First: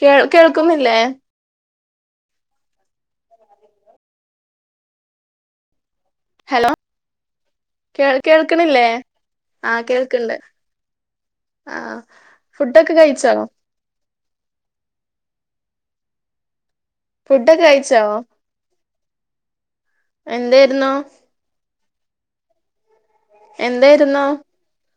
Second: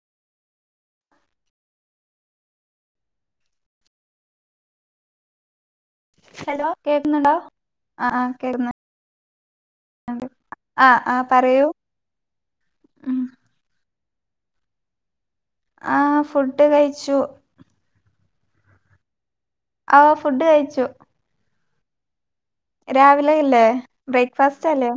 കേ കേൾക്കുന്നില്ലേ. ഹലോ ആ കേ ആ കേക്കുന്നുണ്ട് കേൾക്കണില്ലേ. ആ, കേൾക്ക്ണ്ട്. ആ ആ പറയൂ ആ ഫുഡൊക്കെ ഉം കഴിച്ചോ? ആ, ഫുഡ് കഴിച്ചു. ഡോക്കെ കഴിച്ചോ? ഓ ഫുഡ് കഴിച്ചു. എന്തായിരുന്നു രാവിലെ അല്ലേ എന്തായിരുന്നു ബ്രേക്ക്ഫാസ്റ്റ് അല്ലേ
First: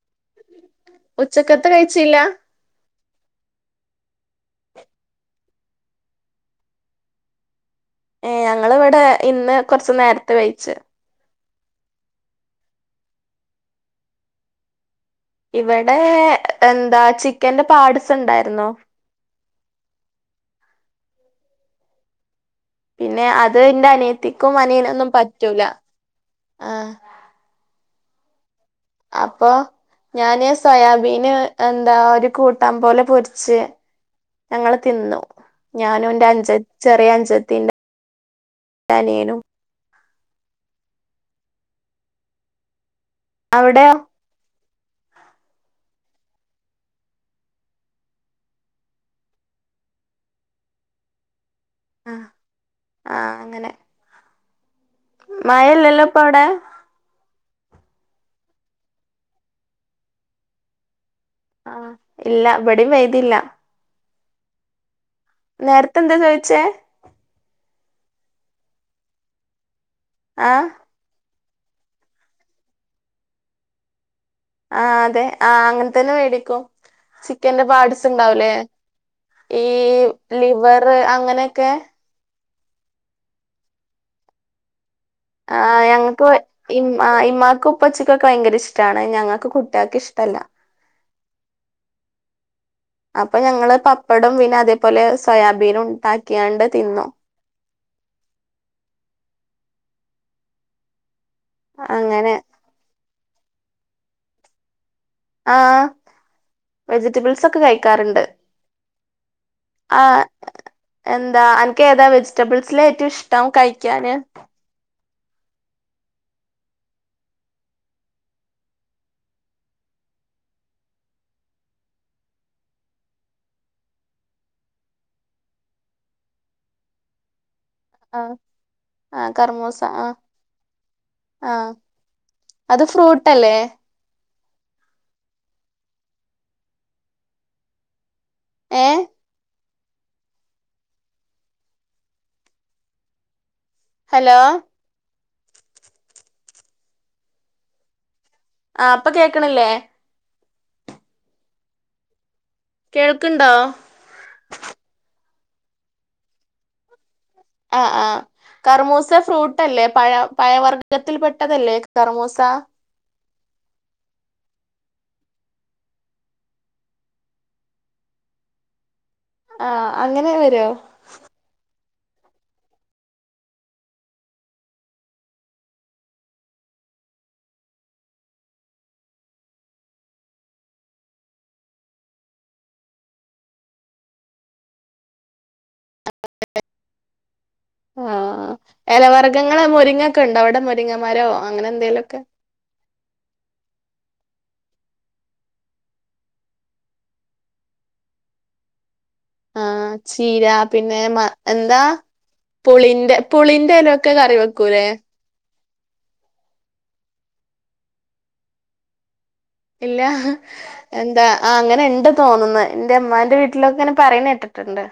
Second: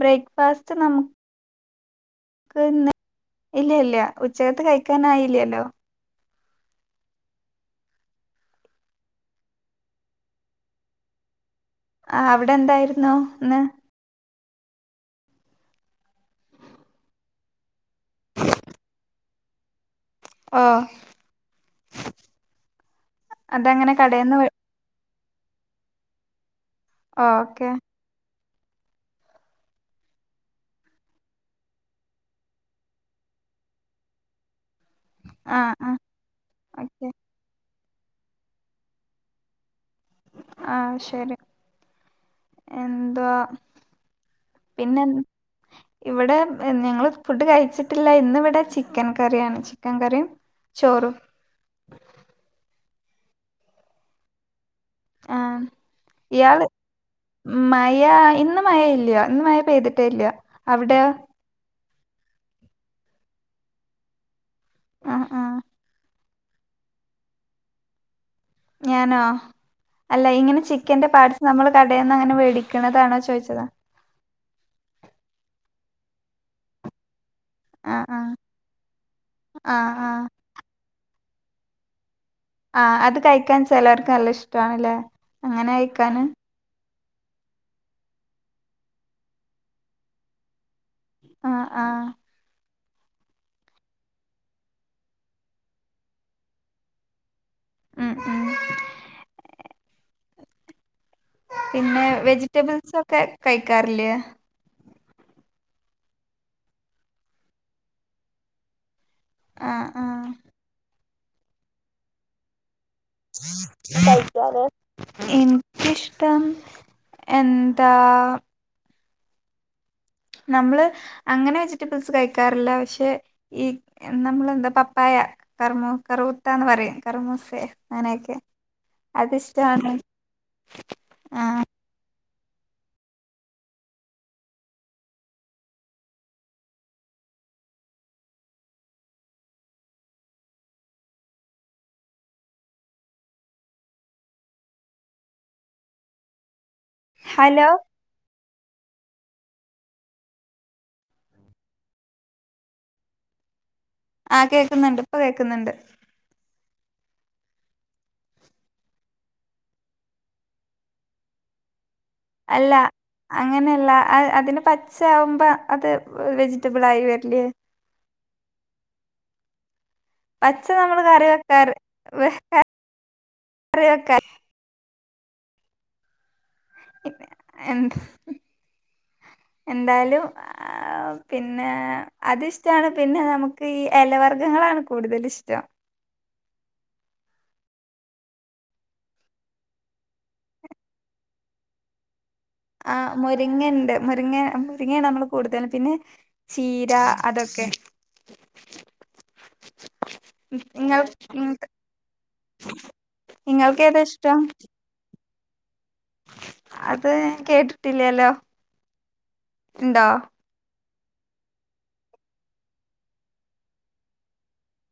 ബ്രേക്ക്ഫാസ്റ്റ് നമു ഉച്ചക്കത്തെ കഴിച്ചില്ല. ഇല്യല്ല ഉച്ചകത്തെ കഴിക്കാനായില്ലല്ലോ. ഏ, ഞങ്ങിവിടെ ഇന്ന് കുറച്ച നേരത്തെ കയിച്ച്. ആ അവിടെ എന്തായിരുന്നു ഇന്ന്. ഇവിടെ എന്താ ചിക്കന്റെ പാഡ്‌സ് ഉണ്ടായിരുന്നു. ഓ. പിന്നെ അത് എന്റെ അതങ്ങനെ കടേന്ന് വേ അനിയത്തിക്കും അനിയാനൊന്നും പറ്റൂല. ആ ഓക്കെ. അപ്പൊ. ഞാന് സോയാബീന് എന്താ ഒരു കൂട്ടാൻ പോലെ പൊരിച്ച്. ഞങ്ങള് തിന്നു ആ ആ ഞാനും എന്റെ അഞ്ച ഓക്കെ ചെറിയ അഞ്ചത്തിണ്ട് ഒരനിയനും. ആഹ് ശരി എന്തുവാ. അവിടെയോ. പിന്നെ. ഇവിടെ ഞങ്ങള് ഫുഡ് കഴിച്ചിട്ടില്ല. ഇന്നിവിടെ ചിക്കൻ കറിയാണ് ചിക്കൻ കറിയും. ചോറും. ആ ആ അങ്ങനെ. മയല്ലല്ലോപ്പവിടെ. മയ ഇന്ന് മയ ഇല്ല്യ ഇന്ന് മയ പെയ്തിട്ടേ ഇല്ല അവിടെയോ. ആഹ് ഇല്ല വ് ടേം വൈതില്ല. ആ ആ നേരത്തെ എന്താ ചോദിച്ചേ. ഞാനോ അല്ല ആ ഇങ്ങനെ ചെ ക്കിന്റെ പാട്സ് നമ്മള് കടെന്ന് അങ്ങനെ വേടിക്കണതാണോ ചോദിച്ചതാ. ആ അതെ ആ അങ്ങനെ തന്നെ മേടിക്കും. ചി ക്കന്റെ ആ പാർട്സ് ആ ഇണ്ടാവുലെ ഈ ആ ആ ലിവർ അങ്ങനെയൊക്കെ. ആഹ് അത് കഴിക്കാൻ ചെലർക്ക് നല്ല ഇഷ്ട്ടോണല്ലേ. ആ ഞങ്ങക്ക് ഭ ഇ ഇമ്മാക്ക് ഉപ്പച്ചിക്കൊക്കെ ഭയങ്കര ഇഷ്ട്ടാണ് ഞങ്ങക്ക് കുട്ടിയക്ക് ഇഷ്ടല്ല. ആഹ്, ആഹ് അപ്പൊ ഞങ്ങള് പപ്പടും പിന്നെ അതേപോലെ സോയാബീനും ഉണ്ടാക്കിയാണ്ട് തിന്നോ. ആ, ആ പിന്നെ വെജി അങ്ങനെ വെജിറ്റബിൾസൊക്കെ കൈക്കാറില്ലേ. ആ വെജിറ്റബിൾസൊക്കെ കഴിക്കാറുണ്ട്. ആ എന്താ അനക്ക് ഏതാ വെജിറ്റബിൾസിലെറ്റവും ഇഷ് കഴിക്കാറ്. എനിക്കിഷ്ടം എന്താ. നമ്മള് അങ്ങനെ വെജിറ്റബിൾസ് കഴിക്കാറില്ല പക്ഷെ. ഈ നമ്മളെന്താ പപ്പായ കറ്‌മൂ കറൂത്തന്ന് പറയും കറമൂസയെ. ആഹ് അങ്ങനെയൊക്കെ ആഹ് കർമൂസ അത്ഷ്ടാണ് ആഹ് ആഹ്. അത് ഫ്രൂട്ടല്ലേ. ഏഹ്. ഹലോ. ഹലോ. ആഹ് ഇപ്പ കേക്കണില്ലേ. കേൾക്ക്ണ്ടോ. ആഹ് കേക്കുന്നുണ്ട് ഇപ്പൊ കേക്കുന്നുണ്ട്. ആഹ് ആഹ് കർമൂസ ഫ്രൂട്ടല്ലേ പഴ പഴവർഗത്തിൽപെട്ടതല്ലേ കർമൂസ്. അല്ല. അങ്ങനെയല്ല അയ് അതിന് പച്ച ആവുമ്പോ അത് വെജിറ്റബിൾ ആയി വരില്ലേ. ആഹ് അങ്ങനെ. വരോ പച്ച നമ്മള് കറി വെക്കാറ് വ കറി വെക്കാ. പിന്നെ എന്ത എന്തായ്ലും. ആ പിന്നെ അത്ഷ്ടാണ് പിന്നെ നമുക്ക് ഈ ഇലവർഗങ്ങളാണ് കൂടുതല്ഷ്ടം. ആഹ്. ഇലവർഗ്ഗങ്ങള് മുരിങ്ങൊക്കെണ്ടൊ അവിടെ മുരിങ്ങമാരോ അങ്ങനെന്തേലൊക്കെ. ആഹ് മുരിങ്ങണ്ട് മുരിങ്ങ മുരിങ്ങെ നമ്മള് കൂടുതല് പിന്നെ. ചീര അതൊക്കെ. ആഹ് ചീര പിന്നെ നിങ്ങൾ മ എന്താ. പുളിന്റെ നിങ്ങൾക്ക് ഏതാ പുളിന്റെലൊക്കെ കറി ഇഷ്ടം വെക്കൂലേ. അത് കേട്ടിട്ടില്ലേലോ. ഇല്ലാ. എന്താ ആ അങ്ങനെ ഇണ്ട് തോന്നുന്നത് ഇന്റെ അമ്മാന്റെ വീട്ടിലൊക്കെങ്ങനെ പറയുന്ന കേട്ടിട്ടുണ്ട്.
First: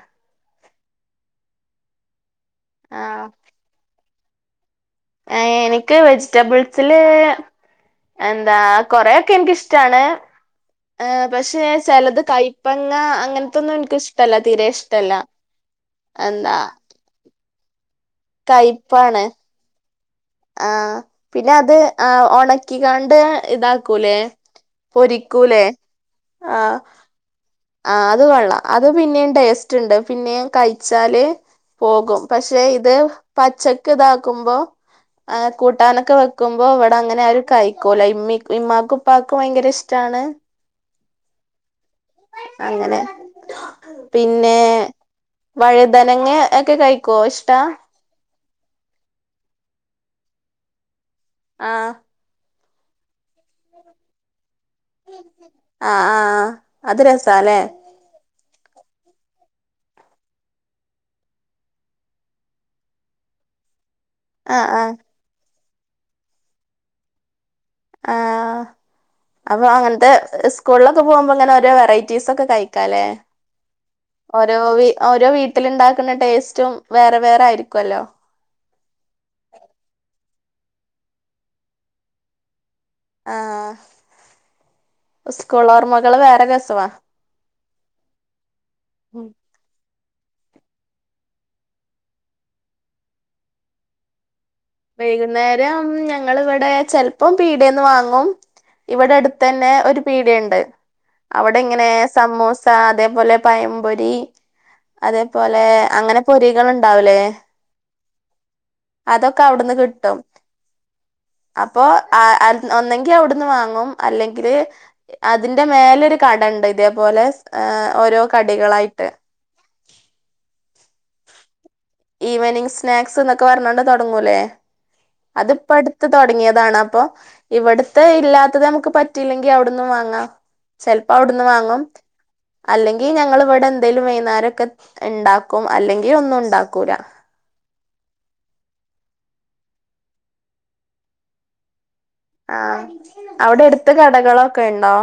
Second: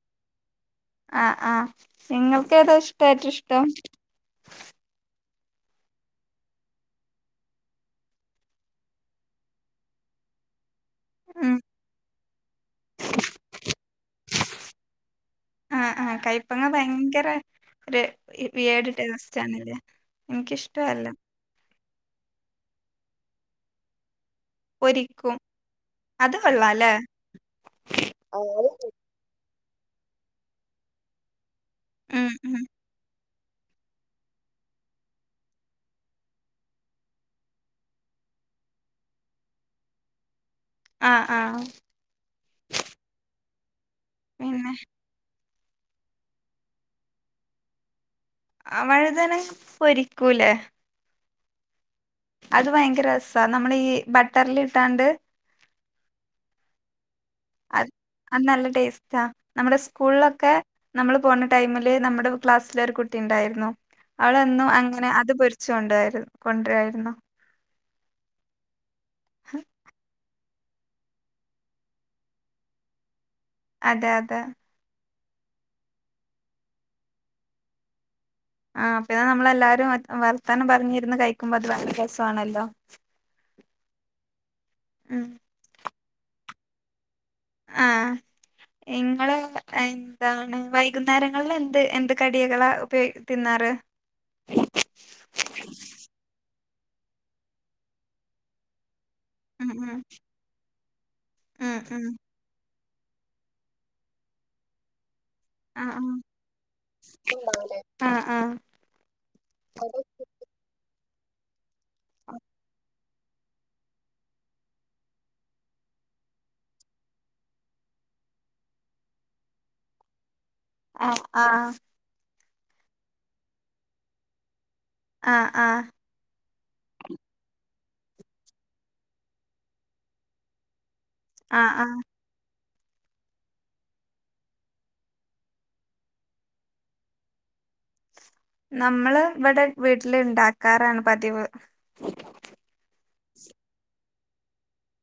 ആഹ് ആഹ് നിങ്ങൾക്കേതോ ആ ഇഷ്ട്ടം ഏറ്റവും ഇഷ്ടം. ഏ എനിക്ക് വെജിറ്റബിൾസില്. എന്താ കൊറെയൊക്കെ എനിക്കിഷ്ടാണ്. ഏ ഉം പക്ഷേ ചിലത് കയ്പ്പങ്ങ അങ്ങനത്തൊന്നും എൻക്ക് ഇഷ്ടല്ല തീരെ ഇഷ്ടല്ല. എന്താ. ഒര് പിയേട്. [unintelligible] ആഹ് പിന്നത് ആഹ് ഉണക്കികാണ്ട് ഇതാക്കൂലേ. പൊരിക്കും പൊരിക്കൂലേ അത് ആഹ് കൊള്ളാല്ലേ ആ അത് കൊള്ളാം അത് പിന്നേം ടേസ് റ്റ്ണ്ട് പിന്നെയും കഴിച്ചാല് പോകും ഉം ഉം പക്ഷെ ഇത്. പച്ചക്ക് ഇതാക്കുമ്പൊ. ആ കൂട്ടാനൊക്കെ വെക്കുമ്പൊ ഇവടെ അങ്ങനെ ആരും കഴിക്കൂല ഇമ്മി ഇമ്മാക്കും ഉപ്പാക്കും ഭയങ്കരഷ്ടാണ്. ആഹ് ആഹ്. അങ്ങനെ പിന്നെ. വഴുതനങ്ങെ ഒക്കെ കഴിക്കുവോ ഇഷ്ടാ. അ വഴുതന പൊരിക്കൂലേ. ആഹ്. അത് ഭയങ്കര രസാ നമ്മളെ ഈ ബട്ടർലിട്ടാണ്ട്. ആഹ് ആഹ് ആഹ് അത് രസാലേ. അത് നല്ല ടേസ്റ്റ നമ്മടെ സ്കൂളൊക്കെ നമ്മള് പോണ ടൈമില് നമ്മടെ ക്ലാസ്സിലൊരു കുട്ടി ഇണ്ടായിരുന്നു ആഹ് അവളെന്നും ആഹ് അങ്ങനെ അത് പൊരിച്ച് കൊണ്ടാരു കൊണ്ട്രാരുന്നു ആഹ് അപ്പൊ അങ്ങൻത്തെ സ് കൂളൊക്കെ പോവുമ്പോ ഇങ്ങനെ ഓരോ വെറൈറ്റീസ് ഒക്കെ കഴിക്കാലേ അതെ അതെ ഓരോ വീ ഓരോ വീട്ട്ല് ഇണ്ടാക്ക്ന്ന ടേസ്റ്റും വേറെ വേറെ ആയിരിക്കൊല്ലോ ആഹ് അപ്പ നമ്മളെല്ലാരും വർത്താനം പറഞ്ഞിരുന്ന് കഴിക്കുമ്പോ അത് ഭയങ്കര രസാണല്ലോ ആഹ് ഉം ഇസ്കൂൾ ഓർമ്മകള് വേറ രസവാ ആഹ് ഇങ്ങള് എ താണ് വൈകുന്നേരങ്ങളിൽ എന്ത് എന്ത് കടികള ഉപയോ തിന്നാറ് വൈകുന്നേരം ഞങ്ങള് ഇവടെ ചെല്പ്പം പീടേന്ന് വാങ്ങും ഇവടെ അട് ഉം തന്നെ ഉം ഒരു പീടണ്ട് ഉം അവടെങ്ങനെ ഉം സമൂ സ അതേപോലെ പയം പൊരി അതേപോലെ ആ ആ അങ്ങനെ പൊരികൾ ണ്ടാവ് ലേ ഉണ്ടാവൂലേ ആ അതൊ ട്ന്ന് കിട്ടും അപ്പോ ആഹ് ഒന്ന ങ്കി അവ്ട്ന്ന് വാങ്ങും അല്ലെങ്കില് അതിന്റെ മേലൊരു കടണ്ട് ഇതേപോലെ ഏഹ് ഓരോ കടികളായിട്ട് ആഹ് ആഹ് ഈവനിങ് സ്നാക്സ് ന്നൊക്കെ പറഞ്ഞോണ്ട് തൊടങ്ങൂല്ലേ ആ ആ അതിപ്പട് ത്ത് തൊടങ്ങേതാണ് അപ്പൊ ഇവട്ത്തെ ഇല്ലാത്തത് നമുക്ക് പറ്റില്ലെങ്കി അവ്ട്ന്നും വാങ്ങാ ചെല്പ്പ അവ്ട്ന്ന് ആ വാങ്ങും ആ അല്ലെങ്കി ഞങ്ങൾ ഇവടെ എന്തേലും വൈന്നാരൊക്കെ ഇണ്ടാക്കും അല്ലെങ്കി ഒന്നുണ്ടാക്കൂല നമ്മള് ഇവടെ വീട്ടില് ഇണ്ടാക്കാറാണ് പതിവ് ആഹ് അവടെ എട്ത്ത് കടകളൊക്ക ണ്ടോ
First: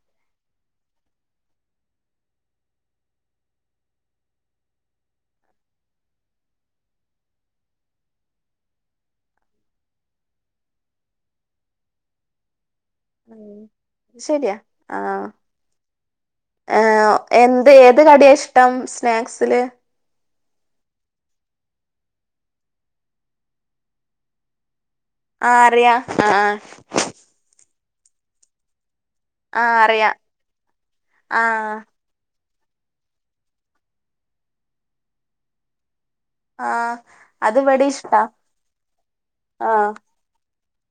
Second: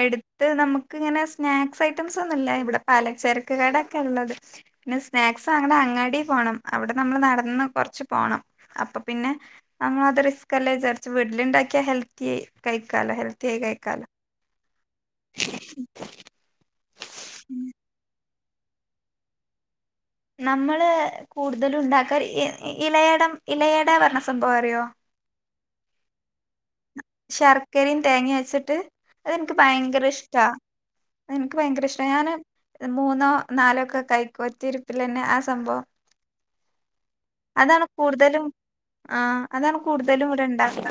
എട്ത്ത് നമുക്ക് ഇങ്ങനെ സ്നാക്സ് ഐറ്റംസ് ഒന്നുല്ല ഇവടെ പലച്ചരക്ക് കടക്കെ ഇള്ളത് പിന്നെ സ്നാക്സ് അങ്ങട് അങ്ങാടി പോണം അവടെ നമ്മള് നടന്ന് കൊറച്ച് പോണം അപ്പ പിന്നെ നമ്മളത് റിസ്ക്കെല്ലേ വിചാരിച്ച് വീട്ട്ലിണ്ടാക്ക്യാ ഹെൽത്തി കഴിക്കാലോ ഹെൽത്തി ആയി കഴി ശെരാ ആഹ് ഏ എന്ത് ഏത് കടിയാ ഇഷ് ട്ടം സ്നാക്സിൽ നമ്മള് കൂട്തലും ഇണ്ടാക്കാറ് ഇ ഇലയടം ഇലയട പർണ സംഭവറിയോ ആഹ് അറിയ ആഹ് ആഹ് ശർക്കരിം തേങ്ങിം വെച്ചിട്ട് അതെനിക്ക് ആഹ് ഭയങ്കര അറിയാ ഇഷ്ട്ടാ അതെനിക്ക് ആഹ് ഭയങ്കര ഇഷ് ട്ട ഞാൻ മൂന്നോ നാലോ ഒക്കെ കഴിക്കും ഒറ്റ ഇരുപ്പിലന്നെ ആ സംഭവം ആഹ് അത് അതാണ് ഇവിടെ ഇഷ്ടാ കൂട്തലും ആഹ് അതാണ് ആഹ് കൂട്തലും ഇവട ഇണ്ടാക്ക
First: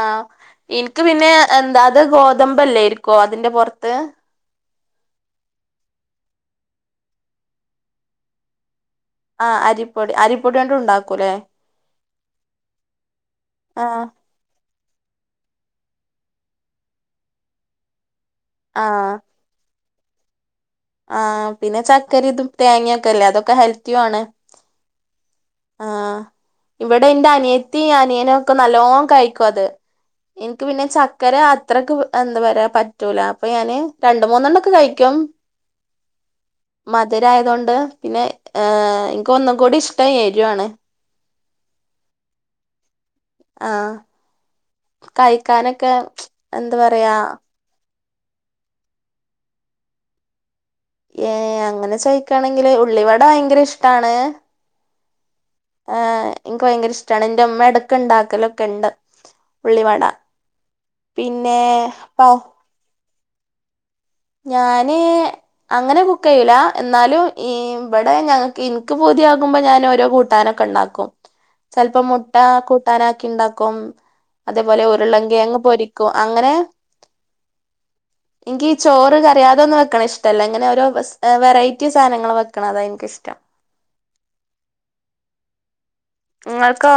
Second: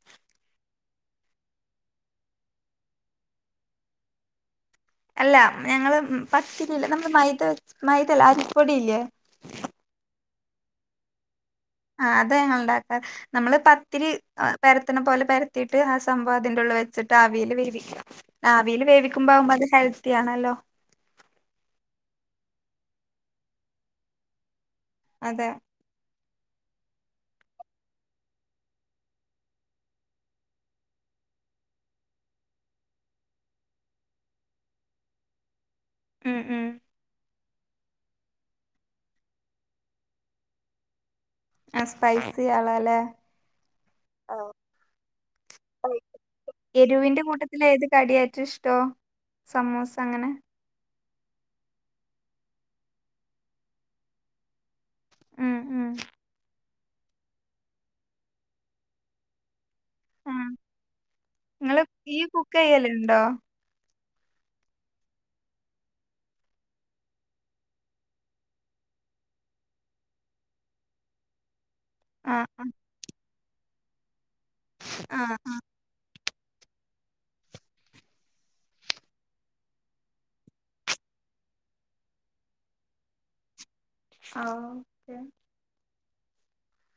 ആഹ് ഇന്ക്ക് പിന്നെ എന്താത് ഗോതമ്പല്ലേരിക്കോ അതിന്റെ പൊറത്ത് അല്ല ഞങ്ങള് പത്തിരില്ലേ നമ്മള് മൈദ വെച്ച് മൈദല്ല അരിപ്പൊടില്ലേ ആഹ് അരിപ്പൊടി അരിപ്പൊടിയോടും ണ്ടാക്കുല്ലേ ആഹ് അതാ ഞങ്ങൾ ഇണ്ടാക്കാറ് നമ്മള് ആഹ് പത്തിരി ആഹ് പെര്ത്ത്ണ പോലെ പെരത്തീട്ട് ആ സംഭവം അതിന്റെ ഉള്ള് വെച്ച്ട്ട് ആവീൽ വേവിക്ക ആവീൽ ആഹ് വേവിക്കുമ്പ ആവുമ്പ അത് ഹെൽത്തി ആണല്ലോ ആഹ് പിന്നെ ചക്കരി ഇതും തേങ്ങേ ക്കല്ലേ അതൊക്കെ ഹെൽത്തിയാണ് അതെ ആഹ് ഇവടെ ന്റെ അനിയത്തി അനിയനൊക്കെ നല്ലോം കഴിക്കും അത് ഇന്ക്ക് പിന്നെ ചക്കര അത്രക്ക് എന്താ പറാ പറ്റൂല അപ്പൊ ഞാന് രണ്ട് മൂന്നെണക്കെ കഴിക്കും ഉം ഉം [unintelligible] മധുരായതോണ്ട് പിന്നെ ഏ എനിക്ക് ഒന്നും കൂടി ഇഷ്ടം എരുആണ് ആ സ്പൈസി ആളാലേ ആഹ് കഴിക്കാനൊക്കെ എന്താ പറയാ ഇതിലേത് കടിയാറ്റോഷ്ടോ സമൂസ അങ്ങനെ ഏ അങ്ങനെ ചോയിക്കാണെങ്കില് ഉള്ളി വട ഭയങ്കര ഇഷ്ടാണ് ഉം ഉം ഹ് എനിക്ക് ഭയങ്കര ഇഷ്ടമാണ് എന്റെ മ്മ എടക് ണ്ടാക്കലൊക്കെണ്ട് ഉള്ളി വടാ ആ പിന്നേ പ്പ കുക്കയ്യലുണ്ടോ ഞാന് അങ്ങനെ കുക്ക് ചെയില എന്നാലും ഈ ഇവിടെ ഞങ്ങക്ക് ഇനിക്ക് പൂതിയാകുമ്പോ ഞൻ ഓരോ കൂ ട്ടാനൊക്കെ ഉണ്ടാക്കും ചിലപ്പോ മുട്ട ആ കൂട്ടാനാക്കി ഉണ്ടാക്കും അതേപോലെ ആ ആ ഉരുളങ്കിയങ് പൊരി ക്കു അങ്ങനെ ഇൻക്കി ചോറ് കറി അതൊന്നും വെക്കണ ഇഷ്ടല്ല അങ്ങനെ ഓരോ വെറൈറ്റി സാധങ്ങള് വെക്കണം അതാണ് എനിക്കിഷ്ടം ആഹ് ഓക്കെ ഇങ്ങൾക്കോ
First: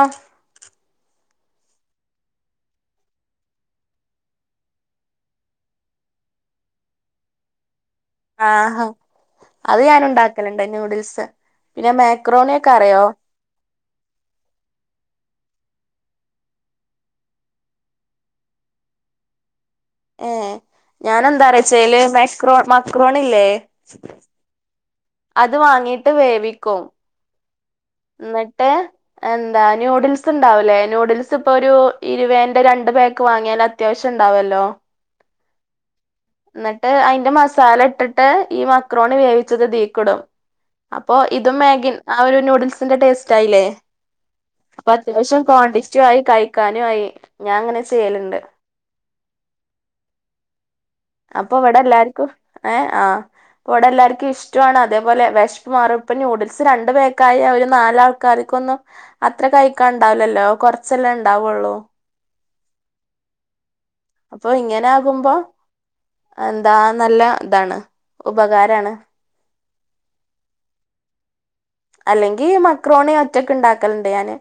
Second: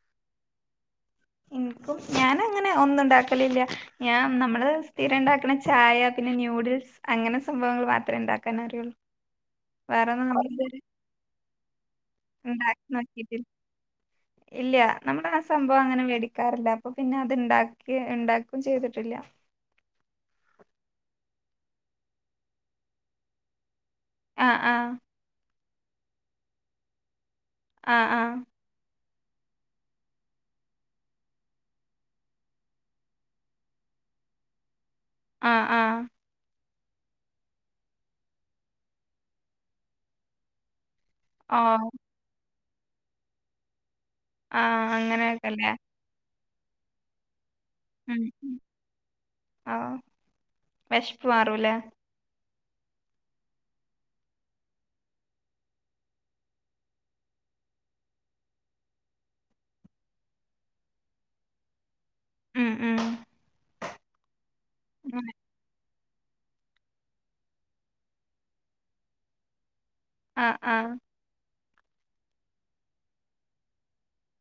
ഇൻക്കും ഞാനങ്ങനെ ഒന്നും ഉണ്ടാക്കലില്ല ഞാൻ നമ്മള് സ്ഥിരം ഉണ്ടാക്കണ ചായ പിന്നെ ന്യൂഡിൽസ് അങ്ങനെ സംഭവങ്ങൾ മാ ആഹാ അത് വേറൊന്നും ഞാന്ണ്ടാക്കലണ്ട് നമ്മളിതുവരെ ന്യൂഡിൽസ് പിന്നെ മാ ഉണ്ടാക്കി നോക്കിട്ടില്ല ഇല്ല നമ്മളാ സംഭവം അങ്ങനെ മേടിക്കാറില്ല അപ്പൊ പിന്നെ അത്ണ്ടാക്കി ഉണ്ടാക്കും ചെയ്തിട്ടില്ല ഏ ഞാനെന്താ അറിച്ചല് മക്രോ മക്രോണില്ലേ ആഹ് ആഹ് അത് വാങ്ങിയിട്ട് വേവിക്കും ആ ആ ന്നിട്ട് എന്താ ന്യൂഡിൽസ് ണ്ടാവുലേ ന്യൂഡിൽസ് ഇപ്പൊ ഒരു ഇരുപേന്റെ രണ്ട് പാക്ക് വാങ്ങിയാൽ അത്യാവശ്യം ഇണ്ടാവല്ലോ ആഹ് ആഹ് ന്നിട്ട് അതിന്റെ മസാല ഇട്ടിട്ട് ഈ മക്രോൺി വേവിച്ചത് ഇതീക്കിടും അപ്പൊ ഇതും ഓ മാഗി ആ ഒരു നൂഡിൽസിന്റെ ടേസ്റ്റ് ആയില്ലേ ആ അപ്പൊ അത്യാവശ്യം അങ്ങനെയൊക്കെല്ലേ കോണ്ടിസ്റ്റു ആയി കഴിക്കാനുംആയി ഞാൻങ്ങനെ ഉം ഉം ഓ വിശപ്പ് അപ്പൊ മാറൂലേ ഇവിടെ എല്ലാർക്കും ഏ ആ ഇവിടെ എല്ലാർക്കും ഇഷ്ടമാണ് അതേപോലെ വിശപ് മാറും ഇപ്പം ന്യൂഡിൽസ് രണ്ട് പേർക്കായ ഒരു നാലാൾ കറിക്കൊന്നും അത്ര കഴിക്കാ ഒണ്ടാവില്ലല്ലോ കൊറച്ചെല്ലെ ഒണ്ടാവുള്ളൂ ഉം ഉം അപ്പൊ ഇങ്ങനെ അങ്ങനെ. ആകുമ്പോ എന്താ നല്ല ഇതാണ് ഉപകാരാണ് ആഹ് ആഹ് അല്ലെങ്കി മക്രോണി ഒറ്റക്കുണ്ടാക്കലുണ്ട് ഞാന്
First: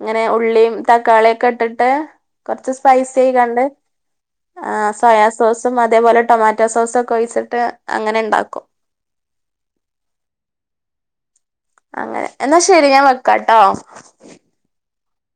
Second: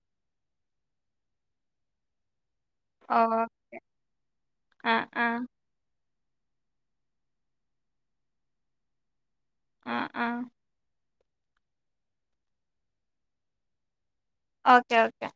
ഇങ്ങനെ ഉള്ളിയും തക്കാളിയക്കെ ഇട്ടിട്ട് കുറച്ച് സ്പയ്‌സി ആയിക്കാണ്ട് ഓക്കെ ആ സോയാ സോസ് ഇതും അതേപോലെ ടൊമാറ്റോ സോസൊക്കെ ഒഴിച്ചിട്ട് അങ്ങനെ ഉണ്ടാക്കും ആഹ് ആഹ് അങ്ങനെ എന്നാ ശരി ഞാൻ വെക്കാട്ടോ ഓക്കെ ഓക്കേ